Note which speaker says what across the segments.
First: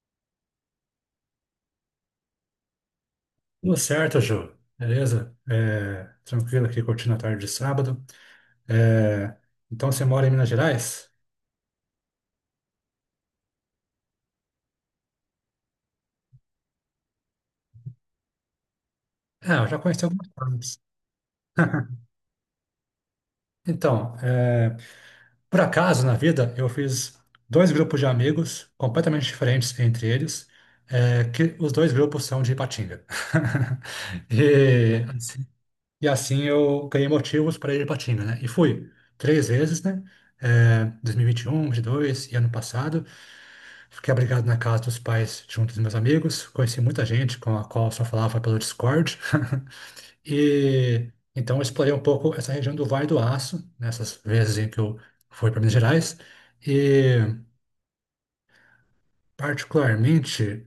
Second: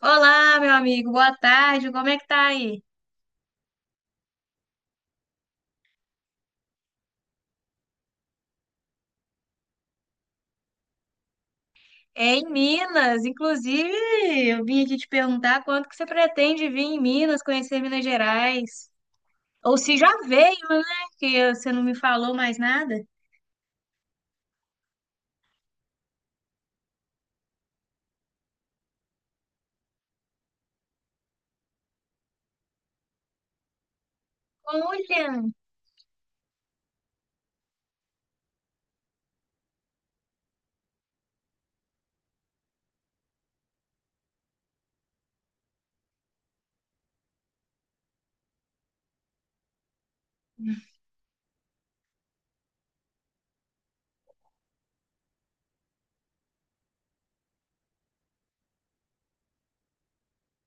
Speaker 1: Olá, meu amigo, boa tarde. Como é que tá aí?
Speaker 2: Tudo certo, Ju. Beleza? Tranquilo aqui, curtindo a tarde de sábado. É, então, você mora em Minas Gerais?
Speaker 1: É em Minas, inclusive, eu vim aqui te perguntar quanto que você pretende vir em Minas, conhecer Minas Gerais.
Speaker 2: Ah, eu
Speaker 1: Ou
Speaker 2: já
Speaker 1: se
Speaker 2: conheci
Speaker 1: já
Speaker 2: algumas
Speaker 1: veio,
Speaker 2: coisas.
Speaker 1: né? Que você não me falou mais nada.
Speaker 2: Então, é, por acaso, na vida, eu fiz dois grupos de amigos completamente diferentes entre eles, que os dois grupos são de Ipatinga. E
Speaker 1: Olha!
Speaker 2: E assim eu ganhei motivos para ir para Tina, né? E fui 3 vezes, né? É, 2021, 2022 e 21, 22 e ano passado. Fiquei abrigado na casa dos pais junto dos meus amigos. Conheci muita gente com a qual eu só falava pelo Discord. E então eu explorei um pouco essa região do Vale do Aço, nessas vezes em que eu fui para Minas Gerais. E particularmente.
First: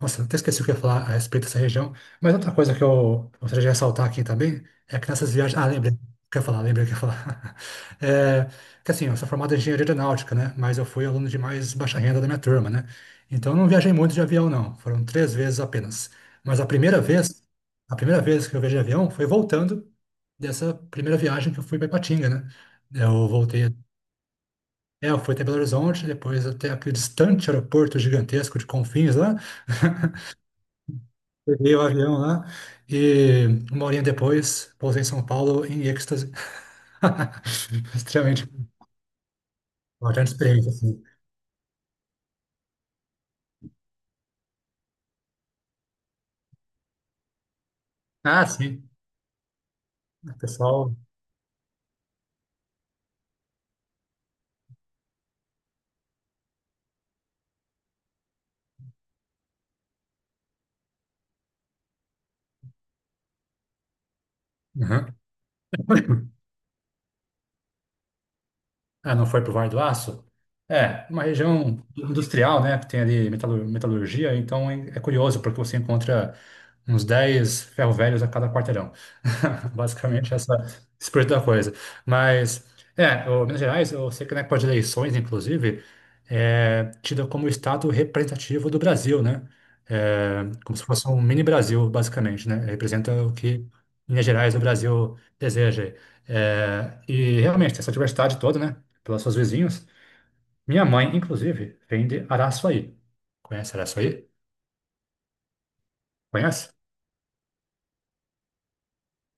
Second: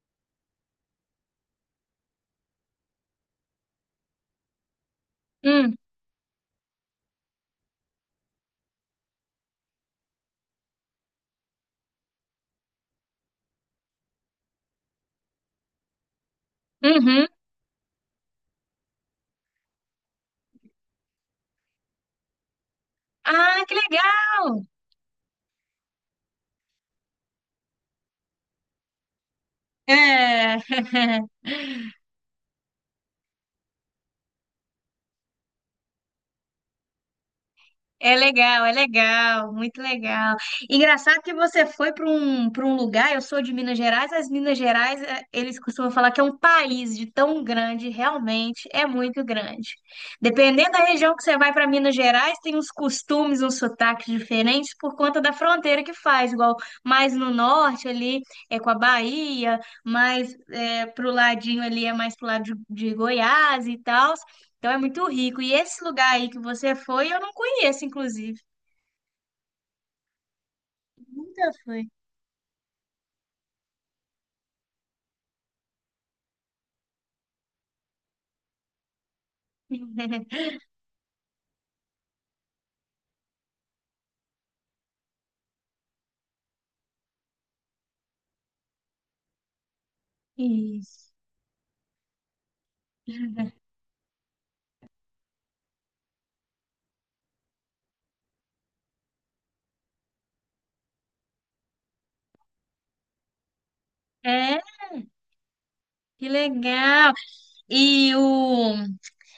Speaker 2: Nossa, até esqueci o que eu ia falar a respeito dessa região. Mas outra coisa que eu gostaria de ressaltar aqui também é que nessas viagens. Ah,
Speaker 1: Hum,
Speaker 2: lembrei o que eu ia falar, lembrei o que eu ia falar. É, que assim, eu sou formado em engenharia aeronáutica, né? Mas eu fui aluno de mais baixa renda da minha turma, né? Então eu não viajei muito de avião, não. Foram 3 vezes apenas. Mas a primeira
Speaker 1: uhum.
Speaker 2: vez, a primeira vez que eu viajei de avião foi voltando dessa primeira viagem que eu fui para Ipatinga, né? Eu
Speaker 1: Ah, que
Speaker 2: voltei.
Speaker 1: legal!
Speaker 2: É, eu fui até Belo Horizonte, depois até aquele distante aeroporto gigantesco de Confins lá.
Speaker 1: É.
Speaker 2: Peguei o avião lá e uma horinha depois pousei em São Paulo em êxtase. Extremamente
Speaker 1: É legal, muito
Speaker 2: importante
Speaker 1: legal.
Speaker 2: experiência, assim.
Speaker 1: Engraçado que você foi para um lugar, eu sou de Minas Gerais, as Minas Gerais, eles costumam falar que é um país de tão grande,
Speaker 2: Ah,
Speaker 1: realmente é
Speaker 2: sim.
Speaker 1: muito grande.
Speaker 2: O
Speaker 1: Dependendo da
Speaker 2: pessoal.
Speaker 1: região que você vai para Minas Gerais, tem uns costumes, uns sotaques diferentes por conta da fronteira que faz, igual mais no norte ali é com a Bahia, mais para pro ladinho ali é mais pro lado de Goiás e tal. Então é muito
Speaker 2: Uhum.
Speaker 1: rico. E esse lugar aí que você foi, eu não conheço, inclusive.
Speaker 2: Ah, não foi para o Vale do Aço? É, uma
Speaker 1: Nunca
Speaker 2: região
Speaker 1: fui.
Speaker 2: industrial, né, que tem ali metalurgia, então é curioso, porque você encontra uns 10 ferro-velhos a cada quarteirão. Basicamente, essa espírito da coisa. Mas, o Minas Gerais, eu sei que na época de eleições, inclusive, é tida como o estado representativo do Brasil, né? É, como se fosse
Speaker 1: Isso.
Speaker 2: um mini Brasil, basicamente, né? Representa o que Minas Gerais, o Brasil, deseja. É, e realmente, tem essa diversidade toda, né? Pelas suas vizinhas. Minha mãe, inclusive, vende Araçuaí. Conhece Araçuaí?
Speaker 1: É, que
Speaker 2: Conhece?
Speaker 1: legal. E o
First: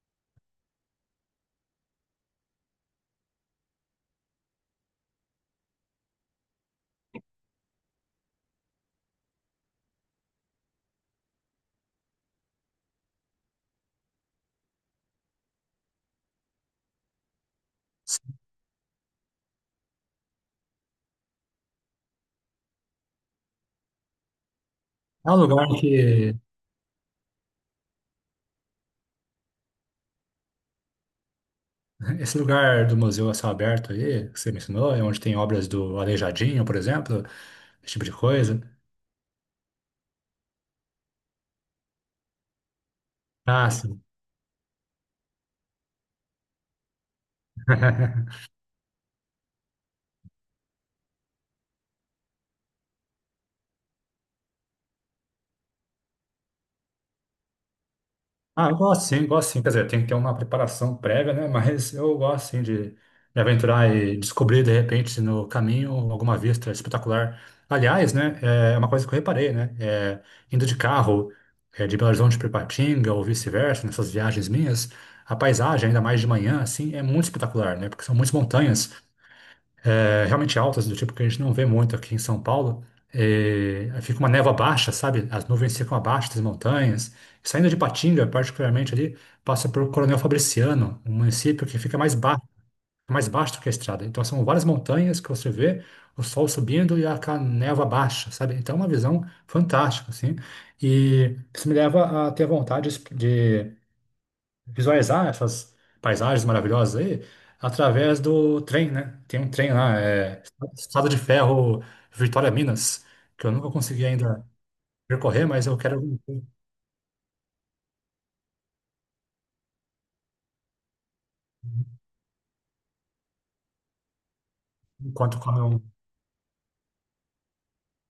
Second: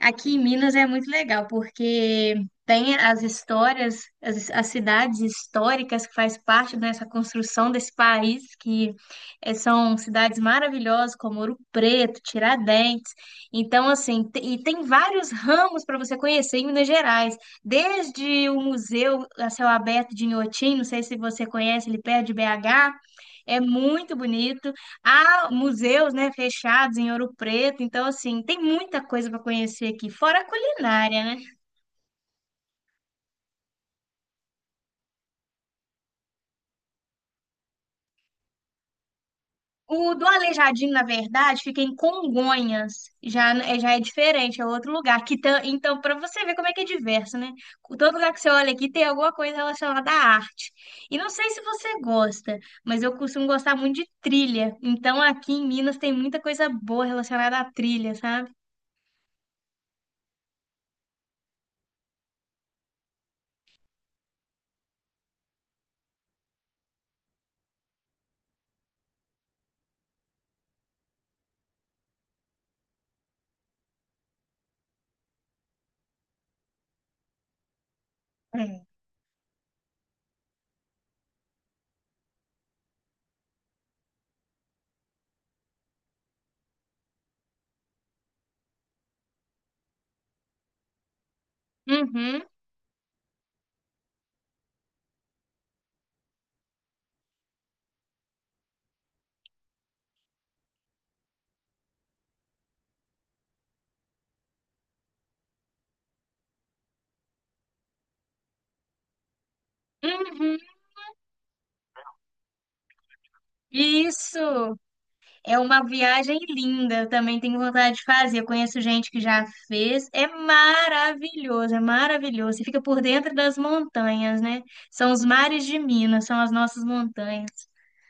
Speaker 1: Aqui em Minas é muito legal, porque tem as histórias, as cidades históricas que faz parte dessa construção desse país, que são cidades maravilhosas, como Ouro Preto, Tiradentes. Então, assim, e tem vários ramos para você conhecer em Minas Gerais, desde o Museu a Céu Aberto de Inhotim, não sei se você conhece, ele perto de BH, é muito bonito.
Speaker 2: É um
Speaker 1: Há
Speaker 2: lugar
Speaker 1: museus, né,
Speaker 2: que.
Speaker 1: fechados em Ouro Preto, então assim, tem muita coisa para conhecer aqui, fora a culinária, né?
Speaker 2: Esse lugar do Museu a Céu Aberto aí, que você mencionou, é onde tem obras do Aleijadinho, por exemplo, esse tipo de coisa.
Speaker 1: O do Aleijadinho, na verdade, fica em Congonhas,
Speaker 2: Ah,
Speaker 1: já é
Speaker 2: sim.
Speaker 1: diferente, é outro lugar. Que então, para você ver como é que é diverso, né? Todo lugar que você olha aqui tem alguma coisa relacionada à arte. E não sei se você gosta, mas eu costumo gostar muito de trilha. Então, aqui em Minas tem muita coisa boa relacionada à trilha, sabe?
Speaker 2: Ah, eu gosto sim, gosto sim. Quer dizer, tem que ter uma preparação prévia, né? Mas eu gosto sim de me aventurar e descobrir, de repente, no caminho, alguma vista espetacular. Aliás, né? É uma coisa que eu reparei, né? Indo de carro, de Belo Horizonte para Ipatinga ou vice-versa, nessas viagens minhas, a paisagem, ainda mais de manhã, assim, é muito espetacular, né? Porque são muitas
Speaker 1: É.
Speaker 2: montanhas realmente altas, do tipo que a gente não vê muito aqui em São Paulo. É, aí fica uma névoa baixa, sabe? As nuvens ficam abaixo das montanhas. Saindo de Patinga, particularmente ali, passa por Coronel Fabriciano, um município que fica
Speaker 1: Uhum,
Speaker 2: mais baixo do que a estrada. Então são várias montanhas que você vê o sol subindo e a névoa baixa, sabe? Então é uma visão fantástica, assim. E isso me leva a ter vontade de visualizar né, essas paisagens maravilhosas aí através do trem, né? Tem um trem lá, é
Speaker 1: uhum.
Speaker 2: Estrada de Ferro Vitória Minas, que eu nunca consegui
Speaker 1: Isso!
Speaker 2: ainda percorrer,
Speaker 1: É
Speaker 2: mas eu
Speaker 1: uma
Speaker 2: quero
Speaker 1: viagem linda, eu também tenho vontade de fazer. Eu conheço gente que já fez. É maravilhoso, é maravilhoso. Você fica por dentro das montanhas, né? São os
Speaker 2: enquanto come
Speaker 1: mares de
Speaker 2: um.
Speaker 1: Minas, são as nossas montanhas.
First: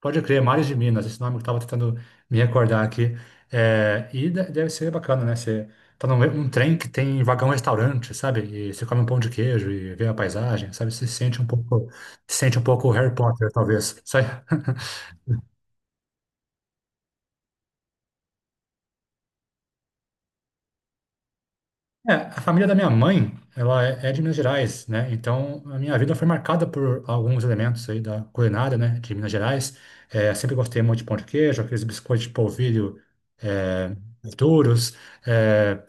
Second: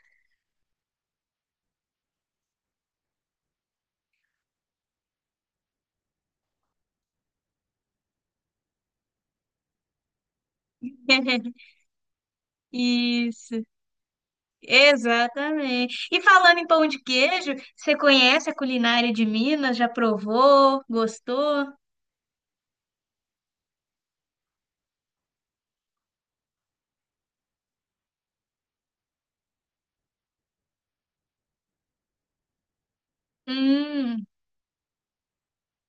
Speaker 2: Pode crer, Mares de Minas, esse nome que eu estava tentando me recordar aqui. E deve ser bacana, né? Você tá num trem que tem vagão restaurante, sabe? E você come um pão de queijo e vê a paisagem, sabe? Você se sente um pouco, se sente um pouco Harry Potter,
Speaker 1: Isso,
Speaker 2: talvez. Sabe?
Speaker 1: exatamente. E falando em pão de queijo, você conhece a culinária de Minas? Já provou? Gostou?
Speaker 2: É, a família da minha mãe, ela é de Minas Gerais, né? Então, a minha vida foi marcada por alguns elementos aí da culinária, né, de Minas Gerais. É, sempre gostei muito de pão de queijo, aqueles biscoitos de polvilho é,
Speaker 1: Hum,
Speaker 2: duros, é,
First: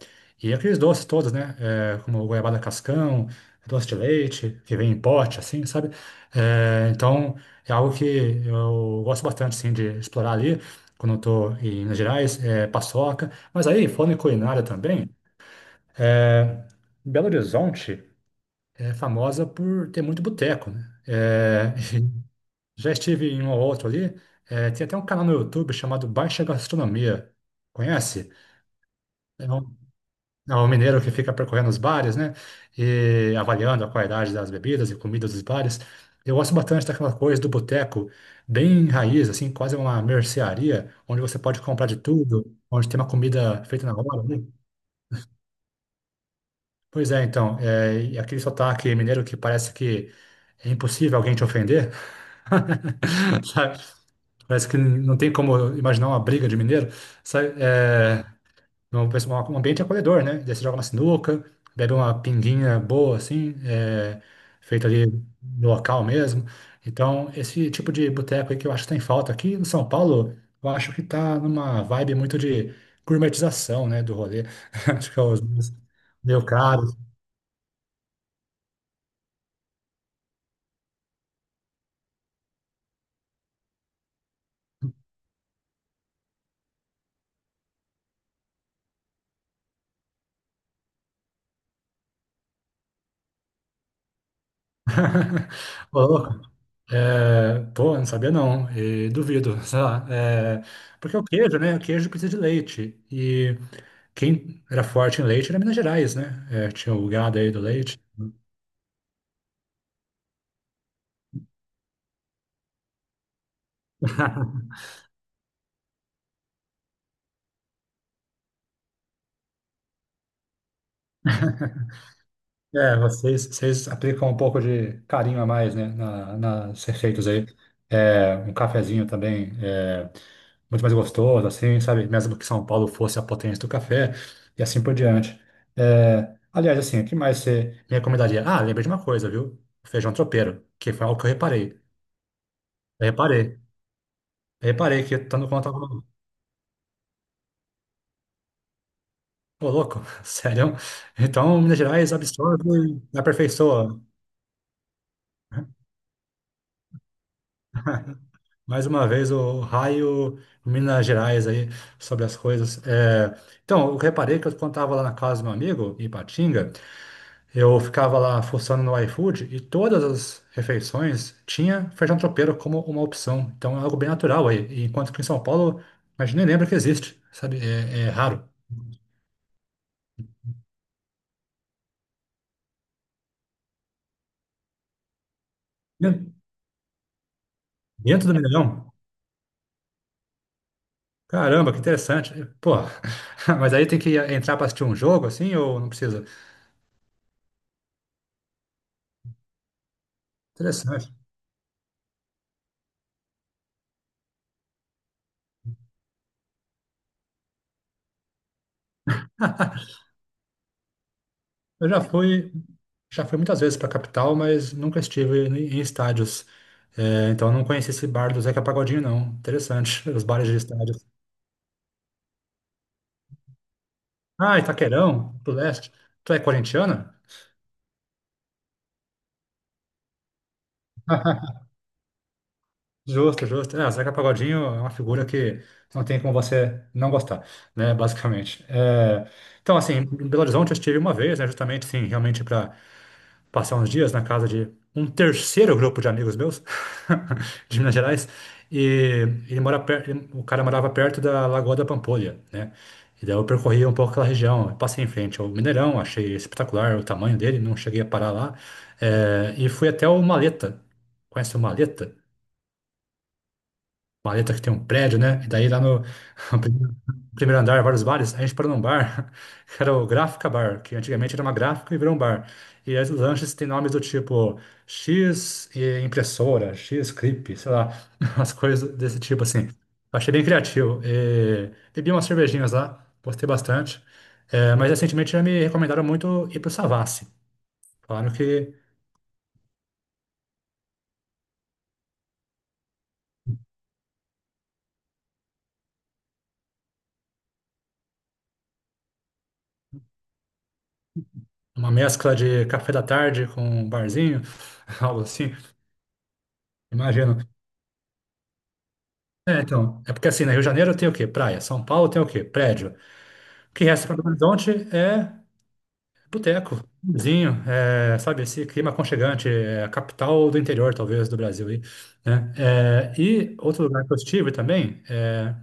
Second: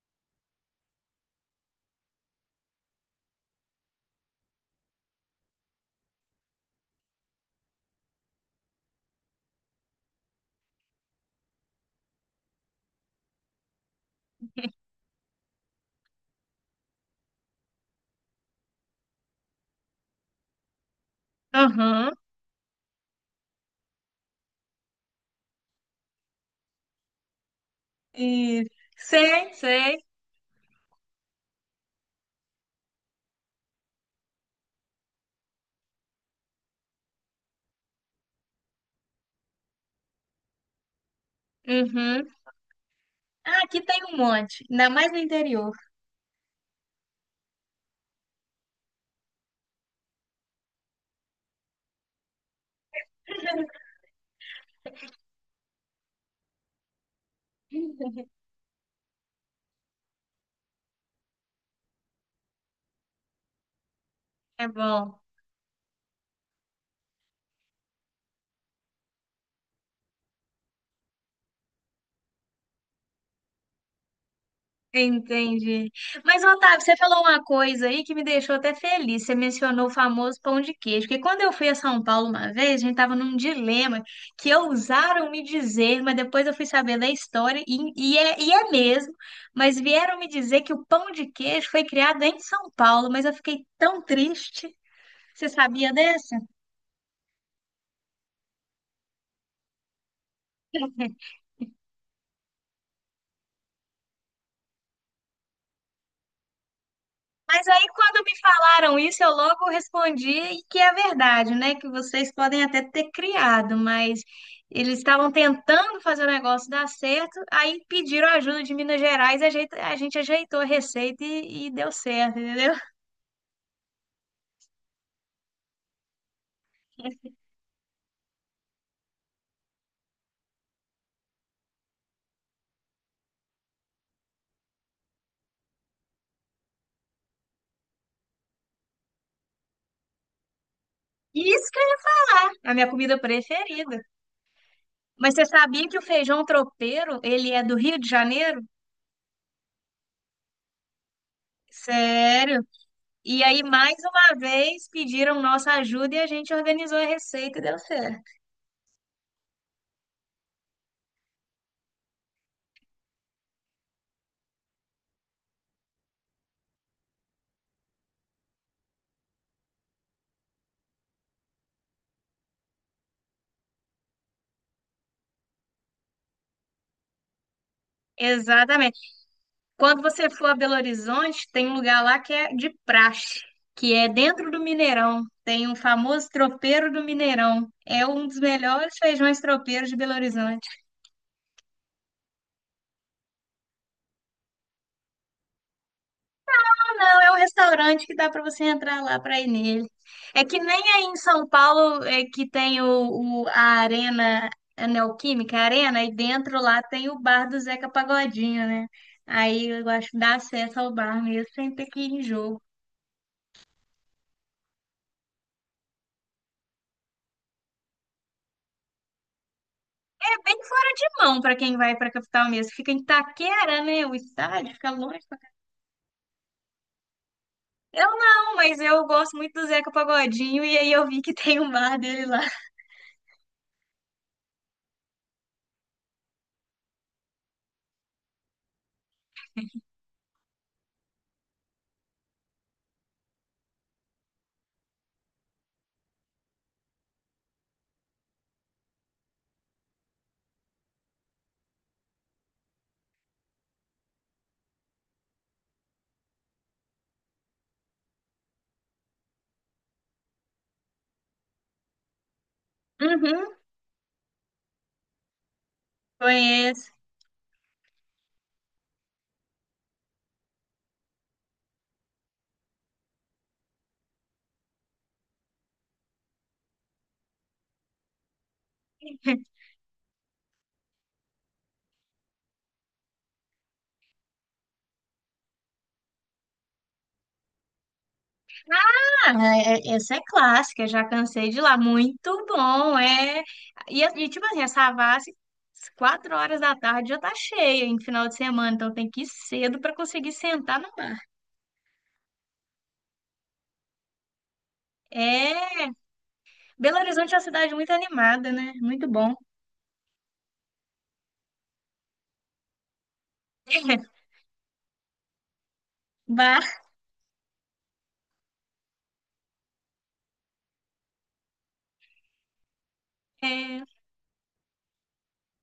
Speaker 2: e aqueles doces todos, né? É, como goiabada cascão, doce de leite, que vem em pote, assim, sabe? É, então, é algo que eu gosto bastante, assim, de explorar ali, quando eu tô em Minas Gerais, é, paçoca. Mas aí, falando em culinária também... É, Belo Horizonte é famosa por ter muito boteco, né? É,
Speaker 1: aham.
Speaker 2: já estive em um ou outro ali. É, tem até um canal no YouTube chamado Baixa Gastronomia. Conhece?
Speaker 1: Isso.
Speaker 2: É
Speaker 1: Sei,
Speaker 2: um,
Speaker 1: sei.
Speaker 2: é um mineiro que fica percorrendo os bares, né? E avaliando a qualidade das bebidas e comidas dos bares. Eu gosto bastante daquela coisa do boteco, bem raiz, assim, quase uma mercearia, onde você pode comprar de
Speaker 1: Uhum.
Speaker 2: tudo, onde tem uma
Speaker 1: Ah,
Speaker 2: comida
Speaker 1: aqui
Speaker 2: feita na
Speaker 1: tem um
Speaker 2: hora, né?
Speaker 1: monte, ainda mais no interior.
Speaker 2: Pois é, então, é, e aquele sotaque mineiro que parece que é impossível alguém te ofender, sabe? Parece que não tem como imaginar uma briga de mineiro, sabe? É, um ambiente é acolhedor, né? Daí você joga uma sinuca, bebe uma pinguinha boa, assim, é,
Speaker 1: É
Speaker 2: feita ali
Speaker 1: bom,
Speaker 2: no local mesmo. Então, esse tipo de boteco aí que eu acho que tem falta aqui em São Paulo, eu acho que tá numa vibe muito de gourmetização, né, do rolê. Acho que é os meus-
Speaker 1: entendi. Mas,
Speaker 2: meio
Speaker 1: Otávio,
Speaker 2: caro,
Speaker 1: você falou uma coisa aí que me deixou até feliz. Você mencionou o famoso pão de queijo, porque quando eu fui a São Paulo uma vez, a gente estava num dilema que ousaram me dizer, mas depois eu fui saber da história, e é mesmo, mas vieram me dizer que o pão de queijo foi criado em São Paulo, mas eu fiquei tão triste. Você sabia
Speaker 2: Ô,
Speaker 1: dessa?
Speaker 2: louco. É, pô, não sabia não, e duvido, sei lá. É, porque o queijo, né? O queijo precisa de leite. E quem era forte em leite era Minas Gerais, né? É, tinha o gado aí do
Speaker 1: Mas aí,
Speaker 2: leite.
Speaker 1: quando me falaram isso, eu logo respondi e que é verdade, né? Que vocês podem até ter criado, mas eles estavam tentando fazer o negócio dar certo, aí pediram ajuda de Minas Gerais, a gente ajeitou a receita e deu certo, entendeu?
Speaker 2: É, vocês aplicam um pouco de carinho a mais, né? Na, nas receitas aí. É, um cafezinho também. É, muito mais gostoso, assim, sabe? Mesmo que São Paulo fosse a potência do café e assim por diante. É, aliás, assim, o que mais você me recomendaria? Ah, lembrei de uma coisa, viu? O feijão tropeiro, que foi algo que eu reparei.
Speaker 1: isca a minha
Speaker 2: Eu
Speaker 1: comida
Speaker 2: reparei.
Speaker 1: preferida.
Speaker 2: Eu reparei que eu
Speaker 1: Mas
Speaker 2: tô
Speaker 1: você
Speaker 2: no
Speaker 1: sabia que o
Speaker 2: contato.
Speaker 1: feijão tropeiro, ele é do Rio de Janeiro?
Speaker 2: Ô, louco, sério? Então, Minas Gerais absorve
Speaker 1: Sério?
Speaker 2: e
Speaker 1: E aí, mais
Speaker 2: aperfeiçoa.
Speaker 1: uma vez, pediram nossa ajuda e a gente organizou a receita e deu certo.
Speaker 2: Mais uma vez, o raio Minas Gerais aí sobre as coisas. É, então, eu reparei que eu, quando estava lá na casa do meu amigo, em Ipatinga, eu ficava lá fuçando no iFood e todas as refeições tinha feijão tropeiro como uma opção. Então é algo bem natural aí. E enquanto que em São Paulo, a gente nem lembra que existe, sabe? É, é raro.
Speaker 1: Exatamente. Quando você for a Belo Horizonte, tem um lugar lá que é de praxe, que é dentro do Mineirão. Tem um famoso
Speaker 2: Dentro
Speaker 1: tropeiro do Mineirão. É um
Speaker 2: dentro do
Speaker 1: dos
Speaker 2: Mineirão?
Speaker 1: melhores feijões tropeiros de Belo Horizonte.
Speaker 2: Caramba, que interessante. Pô, mas aí tem que entrar para assistir um jogo assim ou não precisa?
Speaker 1: Ah, não, é um restaurante que dá para você entrar lá para ir nele. É que nem aí
Speaker 2: Interessante.
Speaker 1: em São Paulo é que tem a Arena a Neoquímica, a Arena, e dentro lá tem o bar do Zeca Pagodinho, né? Aí eu acho que dá acesso ao bar mesmo sem ter
Speaker 2: Eu
Speaker 1: que
Speaker 2: já
Speaker 1: ir em
Speaker 2: fui,
Speaker 1: jogo.
Speaker 2: já fui muitas vezes para a capital, mas nunca estive em estádios. É, então não conheci esse bar do Zeca Pagodinho, não. Interessante, os bares
Speaker 1: Bem
Speaker 2: de
Speaker 1: fora
Speaker 2: estádios.
Speaker 1: de mão para quem vai para a capital mesmo. Fica em Itaquera, né? O
Speaker 2: Ah,
Speaker 1: estádio fica longe.
Speaker 2: Itaquerão, do leste. Tu é corintiana?
Speaker 1: Eu não, mas eu gosto muito do Zeca Pagodinho e aí eu vi que tem o bar dele lá.
Speaker 2: Justo, justo. Ah, Zeca Pagodinho é uma figura que não tem como você não gostar, né? Basicamente. É, então, assim, em Belo Horizonte eu estive uma vez, né? Justamente, sim, realmente para passar uns dias na casa de um terceiro grupo de amigos meus, de Minas Gerais, e ele mora per- ele- o cara morava perto da Lagoa da Pampolha, né? E daí eu percorri um pouco aquela região, eu passei em frente ao Mineirão, achei espetacular o tamanho dele, não cheguei a parar lá, e fui até o Maleta. Conhece o Maleta?
Speaker 1: Uhum,
Speaker 2: Valeta que tem um prédio, né? E daí lá no no
Speaker 1: conheço.
Speaker 2: primeiro andar, vários bares, a gente parou num bar, que era o Gráfica Bar, que antigamente era uma gráfica e virou um bar. E aí os lanches têm nomes do tipo X e impressora, X clip, sei lá, umas coisas desse tipo assim. Eu achei bem criativo. E bebi umas cervejinhas lá, gostei bastante. É, mas recentemente já me recomendaram muito ir pro Savassi. Falaram que
Speaker 1: Ah, essa é clássica, já cansei de ir lá. Muito bom, é. E, tipo assim, essa Savassi, às 4 horas da tarde já tá cheia em final de semana, então tem que ir cedo para conseguir sentar no bar.
Speaker 2: uma mescla de café da tarde com um barzinho, algo
Speaker 1: É.
Speaker 2: assim.
Speaker 1: Belo Horizonte
Speaker 2: Imagino.
Speaker 1: é uma cidade muito animada, né? Muito bom.
Speaker 2: É, então, é porque assim, no Rio de Janeiro tem o quê? Praia. São Paulo tem o quê? Prédio. O que resta para Belo Horizonte é
Speaker 1: Bar.
Speaker 2: boteco, vizinho, é, sabe, esse clima aconchegante, é a capital do interior, talvez, do Brasil aí, né? É, e outro
Speaker 1: É,
Speaker 2: lugar que eu estive também é,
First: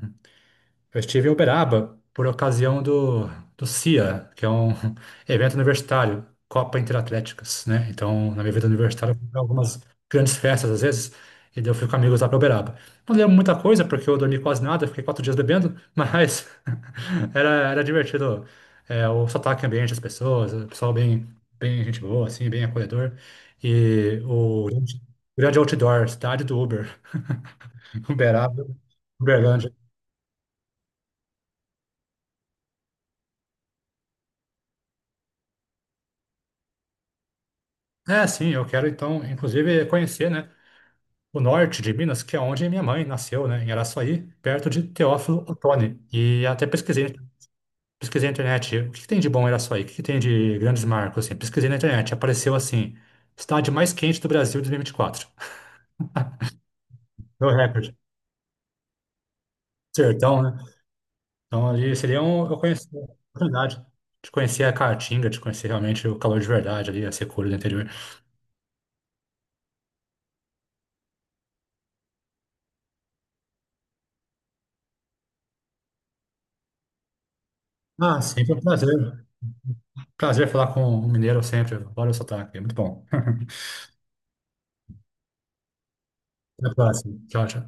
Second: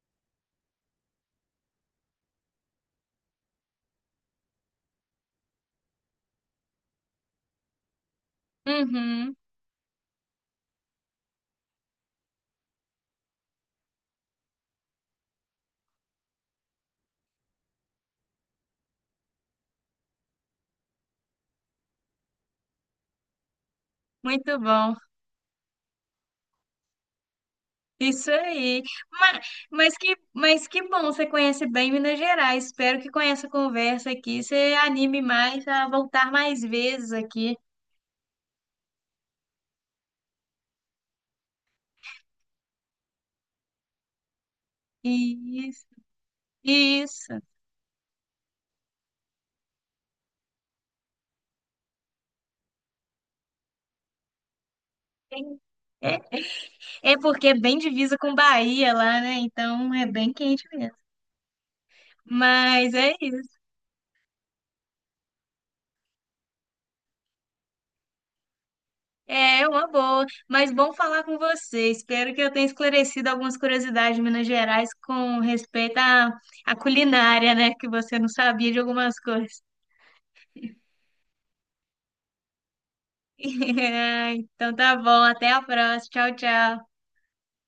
Speaker 2: eu estive em Uberaba por ocasião do CIA, que é um evento universitário, Copa Interatléticas, né? Então, na minha vida universitária, eu fui
Speaker 1: uhum,
Speaker 2: pra algumas grandes festas às vezes, e daí eu fui com amigos lá para Uberaba. Não lembro muita coisa, porque eu dormi quase nada, fiquei 4 dias bebendo, mas era divertido. É, o sotaque ambiente, as pessoas, o pessoal bem, bem gente boa, assim, bem acolhedor. E
Speaker 1: muito
Speaker 2: o
Speaker 1: bom.
Speaker 2: grande outdoor, cidade do Uber,
Speaker 1: Isso
Speaker 2: Uberaba,
Speaker 1: aí. Mas,
Speaker 2: Uberlândia.
Speaker 1: mas que bom, você conhece bem Minas Gerais. Espero que com essa conversa aqui você anime mais a voltar mais vezes aqui.
Speaker 2: É, sim, eu quero então, inclusive, conhecer, né, o norte de Minas, que é onde minha mãe nasceu, né, em Araçuaí, perto de Teófilo
Speaker 1: Isso,
Speaker 2: Otoni. E até pesquisei,
Speaker 1: isso.
Speaker 2: pesquisei na internet, o que que tem de bom em Araçuaí? O que que tem de grandes marcos, assim? Pesquisei na internet, apareceu assim, cidade mais quente do Brasil de 2024.
Speaker 1: É, é é porque
Speaker 2: Meu
Speaker 1: é bem
Speaker 2: recorde.
Speaker 1: divisa com Bahia lá, né? Então é bem
Speaker 2: Sertão, né?
Speaker 1: quente mesmo.
Speaker 2: Então ali seria um, eu conheci
Speaker 1: Mas
Speaker 2: a
Speaker 1: é isso.
Speaker 2: oportunidade de conhecer a Caatinga, de conhecer realmente o calor de verdade ali, a secura do interior.
Speaker 1: É é uma boa, mas bom falar com você. Espero que eu tenha esclarecido algumas curiosidades de Minas Gerais com respeito à, à culinária, né? Que você
Speaker 2: Ah,
Speaker 1: não
Speaker 2: sempre um
Speaker 1: sabia de algumas
Speaker 2: prazer.
Speaker 1: coisas.
Speaker 2: Prazer falar com um mineiro sempre. Olha o sotaque, é muito bom.
Speaker 1: Então tá bom, até a próxima. Tchau,
Speaker 2: Até a
Speaker 1: tchau.
Speaker 2: próxima. Tchau, tchau.